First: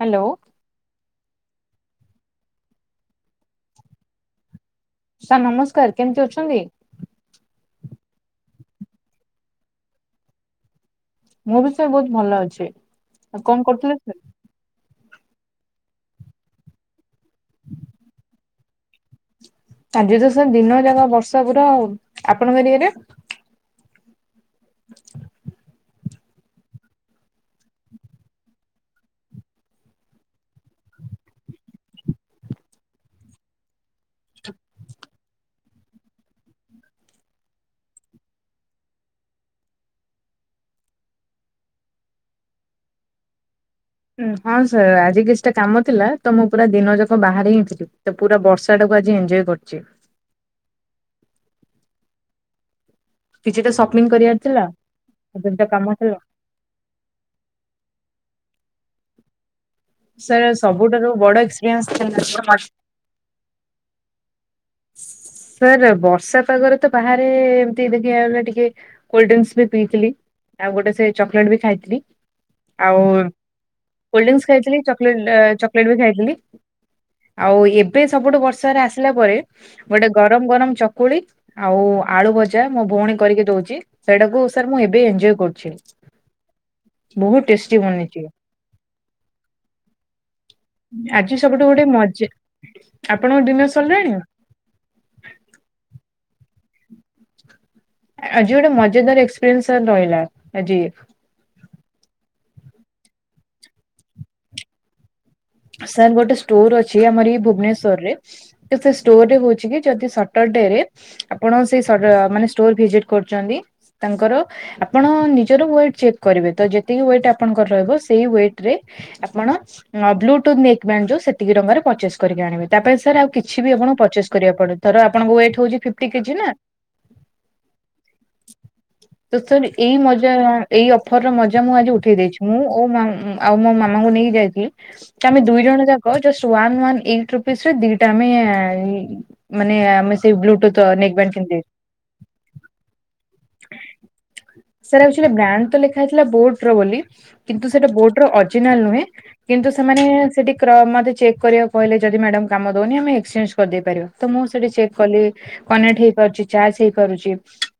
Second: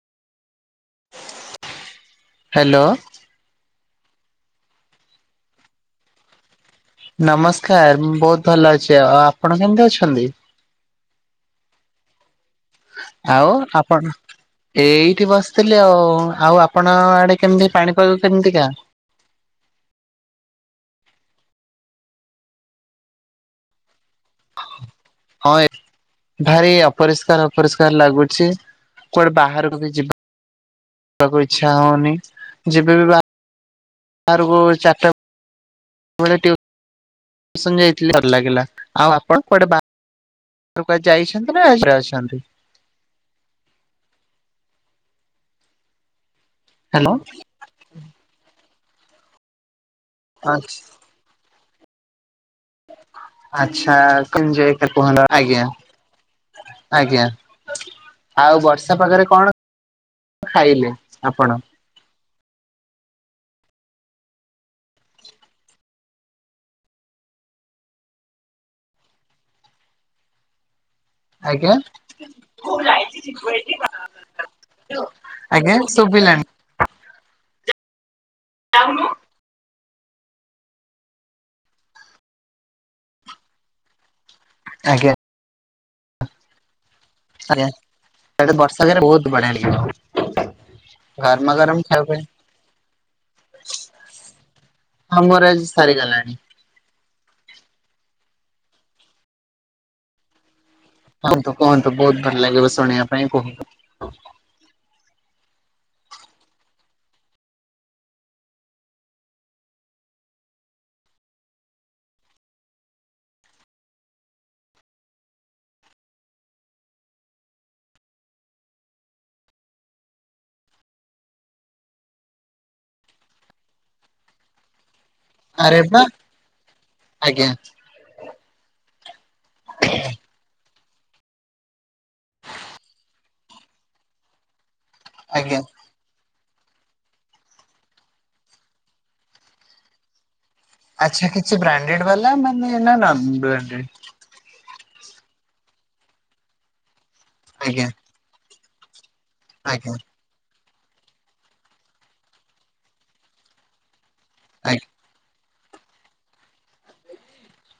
Hello. Hello. Sir ନମସ୍କାର କେମତି ଅଛନ୍ତି? ନମସ୍କାର, ବହୁତ ଭଲ ଅଛି ଆଉ। ଆଉ ଆପଣ କେମତି ଅଛନ୍ତି? ମୁଁ ବି ସାର୍ ବହୁତ ଭଲ ଅଛି। ଆଉ କ'ଣ କରୁଥିଲେ ସାର୍? ଏଇଠି ବସଥିଲି ଆଉ। ଆଉ ଆପଣ ଆଡେ କେମତି ପାଣି ପାଗ କେମତିକା? ଆଜି ତ ସାର୍ ଦିନକ ଯାକ ବର୍ଷା ପୁରା ଆଉ। ଆପଣଙ୍କ ଏରିଆରେ? ହଁ, ଏ ଭାରି ଅପରିଷ୍କାର ଅପରିଷ୍କାର ଲାଗୁଛି। କୁଆଡେ ବାହାରକୁ କି ଯିବ ବାକୁ ଇଚ୍ଛା ହଉନି। ଯେବେ ବି ବା ବାକୁ ଚାର ଟା ବେଳେ ଟ୍ୟୁ ସନ୍ ଯାଇଥିଲି ଡରଲାଗିଲା। ଆଉ ଆପଣ କୁଆଡେ ବା ଟ୍ରୁ ପା ଯାଇଛନ୍ତି ନା [unintelligible] ଅଛନ୍ତି। ଉଁ ହଁ ସାର୍ ଆଜି କିଛିଟା କାମ ଥିଲା ତ ମୁଁ ପୁରା ଦିନ ହ୍ୟାଲୋ ଯାକ ବାହାରାରେ ହିଁ ଥିଲି। ସେ ପୁରା ବର୍ଷା ଟାକୁ ଆଜି ଏଞଜୟ କରିଛି। ଆଚ୍ଛ୍। କିଛିଟା ଆଚ୍ଛା ସପିଂ [unintelligible] କରିବାର ଥିଲା କୁହନ୍ତୁ କିଛିଟା ଆଜ୍ଞା। କାମ ଥିଲା। ଆଜ୍ଞା, ଆଉ ବର୍ଷା ପାଗରେ କ'ଣ ସାର୍ ଖାଇଲେ ସବୁଠାରୁ ବଡ ଆପଣ ଏକ୍ସପିରିନ୍ସ ଜିଓ ମାଟ୍। ସାର୍ ବର୍ଷା ପାଗରେ ତ ବାହାରେ ଏମତି ଦେଖିଗଲା ଟିକେ କୋଲ୍ଡରୀଙ୍କସ୍ ବି ପିଇଥିଲି ଆଉ ଗୋଟେ ସେ ଚକୋଲେଟ୍ ବି ଆଜ୍ଞା? ଖାଇଥିଲି। ଆଉ ଆଜ୍ଞା କୋଲ୍ଡରୀଙ୍କସ୍ ଖାଇଥିଲି। ଚଲେଟ ଆ ଚଲେଟ ବି ଖାଇଥିଲି। ଶୁଭିଲାଣି ଆଉ ଏବେ ସବୁଠୁ ବର୍ଷାରେ ଆସିଲା ପରେ ଗୋଟେ ଗରମ ଗରମ ଚକୁଳି ଆଉ ଆଳୁ ଭଜା ମୋ ଭଉଣୀ କରିକି ଦଉଛି। ସେଇଟାକୁ ସାର୍ ମୁଁ ଏବେ ଆଜ୍ଞା। ଏଞ୍ଜୟ କରୁଛି ବହୁତ୍ ଟେଷ୍ଟି ବନେଇଛି। ସେଟା ବର୍ଷା [unintelligible] ବହୁତ୍ ବଢ଼ିଆ ଲାଗିବ। ଆଜି ଗରମା ସବୁଠୁ ଗରମ ଗୋଟେ ଖାଇବା ପାଇଁ। ମଜା ଆପଣଙ୍କ ଡିନର୍ ସରିଲାଣି? ହଁ ମୋର ଆଜି ସରିଗଲାଣି। ଆଜି ଗୋଟେ ମଜାଦାର ଏକ୍ସପିରିଏନ୍ସ୍ ସାରେ ରହିଲା ଆଜି। କୁହନ୍ତୁ କୁହନ୍ତୁ ବହୁତ୍ ଭଲ ଲାଗିବ ଶୁଣିବା ପାଇଁ କୁହନ୍ତୁ। ସାର୍ ଗୋଟେ ଷ୍ଟୋର ଅଛି ଆମର ଏଇ ଭୁବନେଶ୍ଵର ରେ। ସେ ଷ୍ଟୋର୍ ରେ ହଉଛି କି ଯଦି ସଟର ଡେ ରେ ଆପଣ ସେ ସଟ ମାନେ ଷ୍ଟୋର ଭିଜିଟ୍ କରୁଛନ୍ତି ତାଙ୍କର ଆପଣ ନିଜର ୱେଟ୍ ଚେକ୍ କରିବେ ତ ଯେତିକି ୱେଟ୍ ଆପଣଙ୍କର ରହିବ ସେଇ ୱେଟ୍ ରେ ଆପଣ [unintelligible] [unintelligible] ସେତିକି ଟଙ୍କା ରେ ପରଚେସ୍ କରିକି ଆଣିବେ ତାପରେ ସାର୍ ଆଉ କିଛି ବି ଆପଣଙ୍କୁ ପରଚେସ୍ କରିବାକୁ ପଡ଼ୁ ଧର ଆପଣଙ୍କ ୱେଟ୍ ହଉଛି ଆରେ ବା ଫିଫ୍ଟି କେଜି ନା ଆଜ୍ଞା ତ ସାରେ ଏଇ ମଜା ଏଇ ଅଫର ର ମଜା ମୁଁ ଆଜି ଉଠେଇ ଦେଇଛି ମୁଁ ଓ [unintelligible] ଆଉ ମୋ ମାମାଙ୍କୁ ନେଇକି ଯାଇଥିଲି। କି ଆମେ ଆଜ୍ଞା ଦୁଇ ଜଣ ଯା ହଁ ଜଷ୍ଟ୍ ୱାନ୍ ୱାନ୍ [unintelligible] ରୁପିସ୍ ରେ ଦିଟା ଆମେ ମାନେ ଆମେ ସେ ବ୍ଲୁଥୁଟ୍ ଆଚ୍ଛା କିଛି ବ୍ରାଣ୍ଡେଡ୍ ବାଲା ମାନେ ନା ନନ୍ ବ୍ରାଣ୍ଡେଡ୍? ସେରା ଆଚ୍ୟୁଲି ବ୍ରାଣ୍ଡ ତ ଲେଖା ହେଇଥିଲା ବୋଟ୍ ର ବୋଲି କିନ୍ତୁ ଆଜ୍ଞା ସେଇଟା ବୋଟ୍ ର ଅର୍ଜିନାଲ୍ ନୁହେଁ କିନ୍ତୁ ଆଜ୍ଞା ସେମାନେ ସେଠି [unintelligible] ମତେ ଚେକ୍ କରିବା କୁ କହିଲେ ଯଦି ମ୍ୟାଡା଼ମ କାମ ଦଉନି ଆମେ ଏକ୍ସଚେଞ୍ଜ୍ କରିଦେଇ ପାରିବା ତ ମୁଁ ସେଠି ଆଜ୍ଞା ଚେକ୍ କଲି। କନେକ୍ଟ ହେଇପାରୁଛି ଚାର୍ଜ ହେଇପାରୁଛି।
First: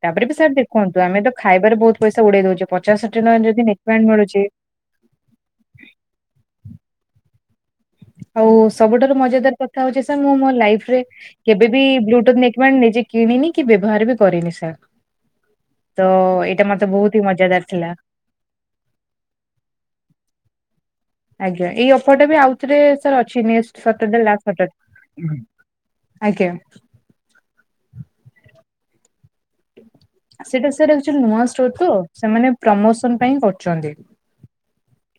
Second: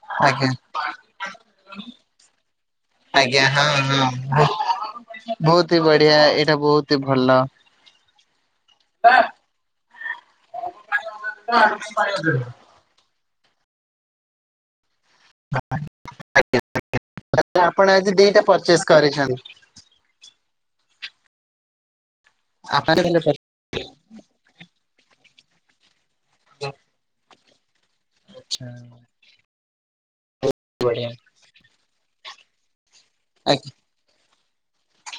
ତାପରେ ବି ଆଜ୍ଞା। ସାର୍ ଦେଖନ୍ତୁ ଆମେ ତ ଖାଇବାରେ ବହୁତ୍ ପଇସା ଉଡ଼େଇ ଦଉଛେ ପଚାଶ ଷାଠିଏ ଆଜ୍ଞା ଟଙ୍କାରେ ହଁ ଯଦି ହଁ [unintelligible] ମିଳୁଚି। ବହୁତ ହିଁ ବଢ଼ିଆ ଏଇଟା ବହୁତ୍ ହି ଭଲ। ଆଉ ସବୁଠାରୁ ମଜାଦାର କଥା ହଉଛି ସାର୍ ମୁଁ ମୋ ଲାଇଫ୍ ରେ କେବେବି ବ୍ଲୁଟୁ [unintelligible] ନିଜେ କିଣିନି କି ବ୍ୟବହାର ବି କରିନି ସାର୍ ତ ଏଇଟା ମତେ ବହୁତ୍ ହିଁ ମଜାଦାର ଆପଣ ଥିଲା। ଆଜି ଦିଟା ପରଚେସ୍ କରିଛ [unintelligible] ଆଜ୍ଞା ଏଇ ଅଫରଟା ବି ଆଉଥରେ ଆପଣ ସାରେ କେତେ ଅଛି next Saturday last Saturday ଆଜ୍ଞା। ହୁଁ। ସେଟା ସାର୍ ଆଚ୍ୟୁଲି ନୂଆ ଷ୍ଟୋର ତ ସେମାନେ ପ୍ରମୋସନ୍ ପାଇଁ ଆଜ୍ଞା। କରୁଚନ୍ତି।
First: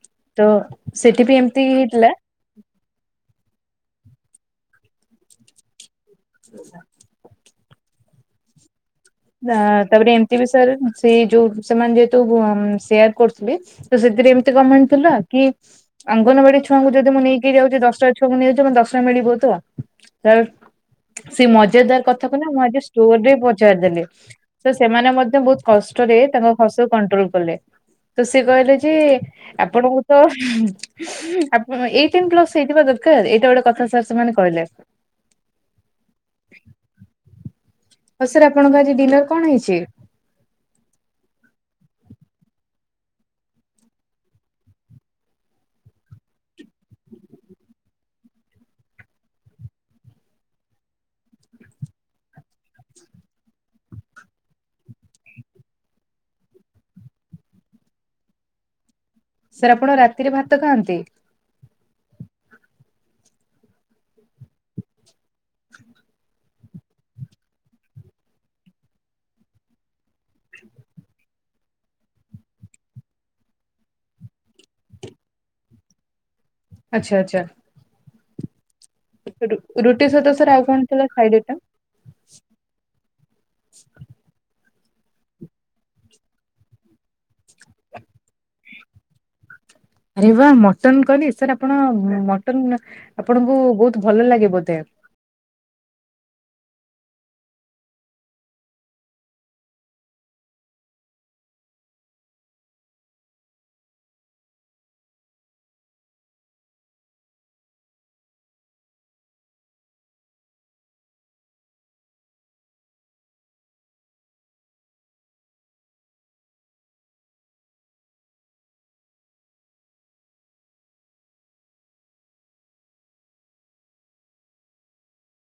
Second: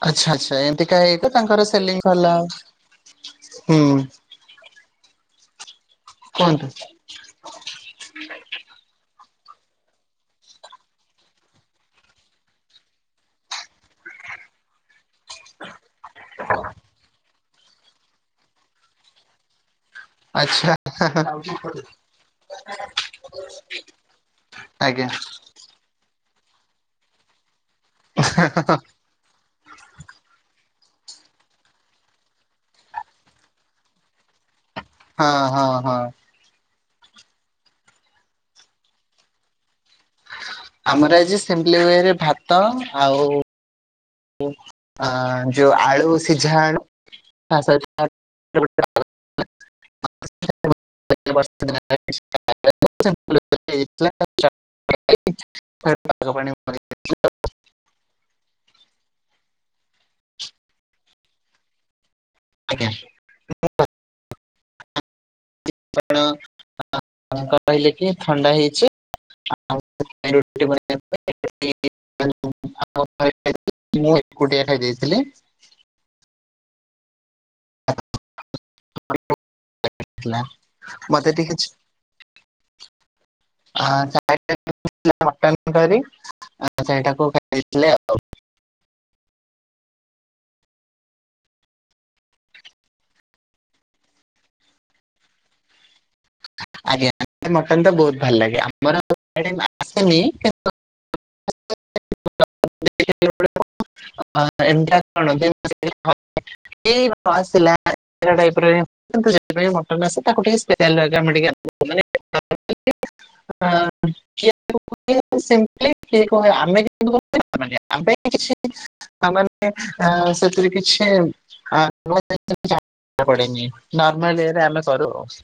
ଆଚ୍ଛା ଆଚ୍ଛା ଏମିତି କା [unintelligible] ତାଙ୍କର ସେଲିଙ୍ଗ୍ ହେଇଥିଲା। ଭଲ ହବ ହୁଁ। କୁହନ୍ତୁ। ତା ତାପରେ ଏମିତି ବି ସାର୍ ସେ ଯୋଉ ସେମାନେ ଯେହେତୁ ସେୟାର କରୁଥିଲେ। ତ ସେଥିରେ ଏମିତି [unintelligible] ଥିଲା? କି ଅଙ୍ଗନବାଡି ଛୁଆଙ୍କୁ ଯଦି ମୁଁ ନେଇକି ଯାଉଛି ଦଶଟା ଛୁଆଙ୍କୁ [unintelligible] ଦଶଟା ଆଚ୍ଛା [unintelligible] [unintelligible] ସେ ମଜାଦାର କଥା କୁ ନା ମୁଁ ଆଜି ଷ୍ଟୋର ରେ ପଚାରିଦେଲି। ତ ଆଜ୍ଞା ସେମାନେ ମଧ୍ୟ ବହୁତ କଷ୍ଟରେ ତାଙ୍କ ହସକୁ କଣ୍ଟ୍ରୋଲ କଲେ। ତ ସେ କହିଲେ ଯେ ଆପଣଙ୍କୁ ତ ଆ ଏଇଟିନ୍ ପ୍ଲସ ହେଇଥିବା ଦରକାର ଏଇଟା ଗୋଟେ କଥା ସାର୍ ସେମାନେ କହିଲେ। ହଁ ହଁ ହଁ। ହଉ ସାର୍ ଆପଣଙ୍କ ଆଜି ଡିନର କଣ ହେଇଛି? ଆମର ଆଜି ସିମ୍ପିଲି ୱେ ରେ ଭାତ ଆଉ ଆ ଯୋଉ ଆଳୁ ସିଝା [unintelligible] [inaudible] [unintelligible] ସାର୍ ଆପଣ ରାତିରେ ଭାତ ଖାଆନ୍ତି? ଆଜ୍ଞା ହଁ [inaudible] [inaudible] ହଲେ କି ଥଣ୍ଡା ହେଇଛି [unintelligible] [inaudible] ମୁଁ ଏକୁଟିଆ ଖାଇ ଦେଇେଇଥିଲି [unintelligible] ଆଚ୍ଛା ଆଚ୍ଛା ରୁଟି ସହିଁତ ହେଲା ସାର ଆଉ କଣ ତାଥିଲା ମତେ ଖାଇଲେ ଟିକେ ଟା? ହଁ [unintelligible] ମଟନ କରି ସେଟାକୁ ଖାଇଥିଲେ ଆଉ [unintelligible] ଆରେ ବା ମଟନ୍ କରୀ ସାର୍ ଆପଣ ମଟନ ଆପଣଙ୍କୁ ବହୁତ ଭଲ ଲାଗେ ବୋଧେ। ଆଜ୍ଞା ମକନ୍ ତ ବହୁତ ଭଲ ଲାଗେ ଆମର ଆସେନି କିନ୍ତୁ [unintelligible] [inaudible] ଏଣ [unintelligible] [inaudible] ଏଇଁସିଲ ଏ ଟାଇପ୍ର [inaudible] ମଟନ୍ସ ତାକୁ ଟିକେ ସ୍ ଆମେ ଟିକେ [unintelligible] ହ [inaudible] ଆମେ [unintelligible] [inaudible] ଆ ପାଇଁ କିଛି ଆମାନେ ଆ ସେଥିରେ କିଛି [unintelligible] ଁିମାରେ ଆମେ କରୁ ଆ [unintelligible]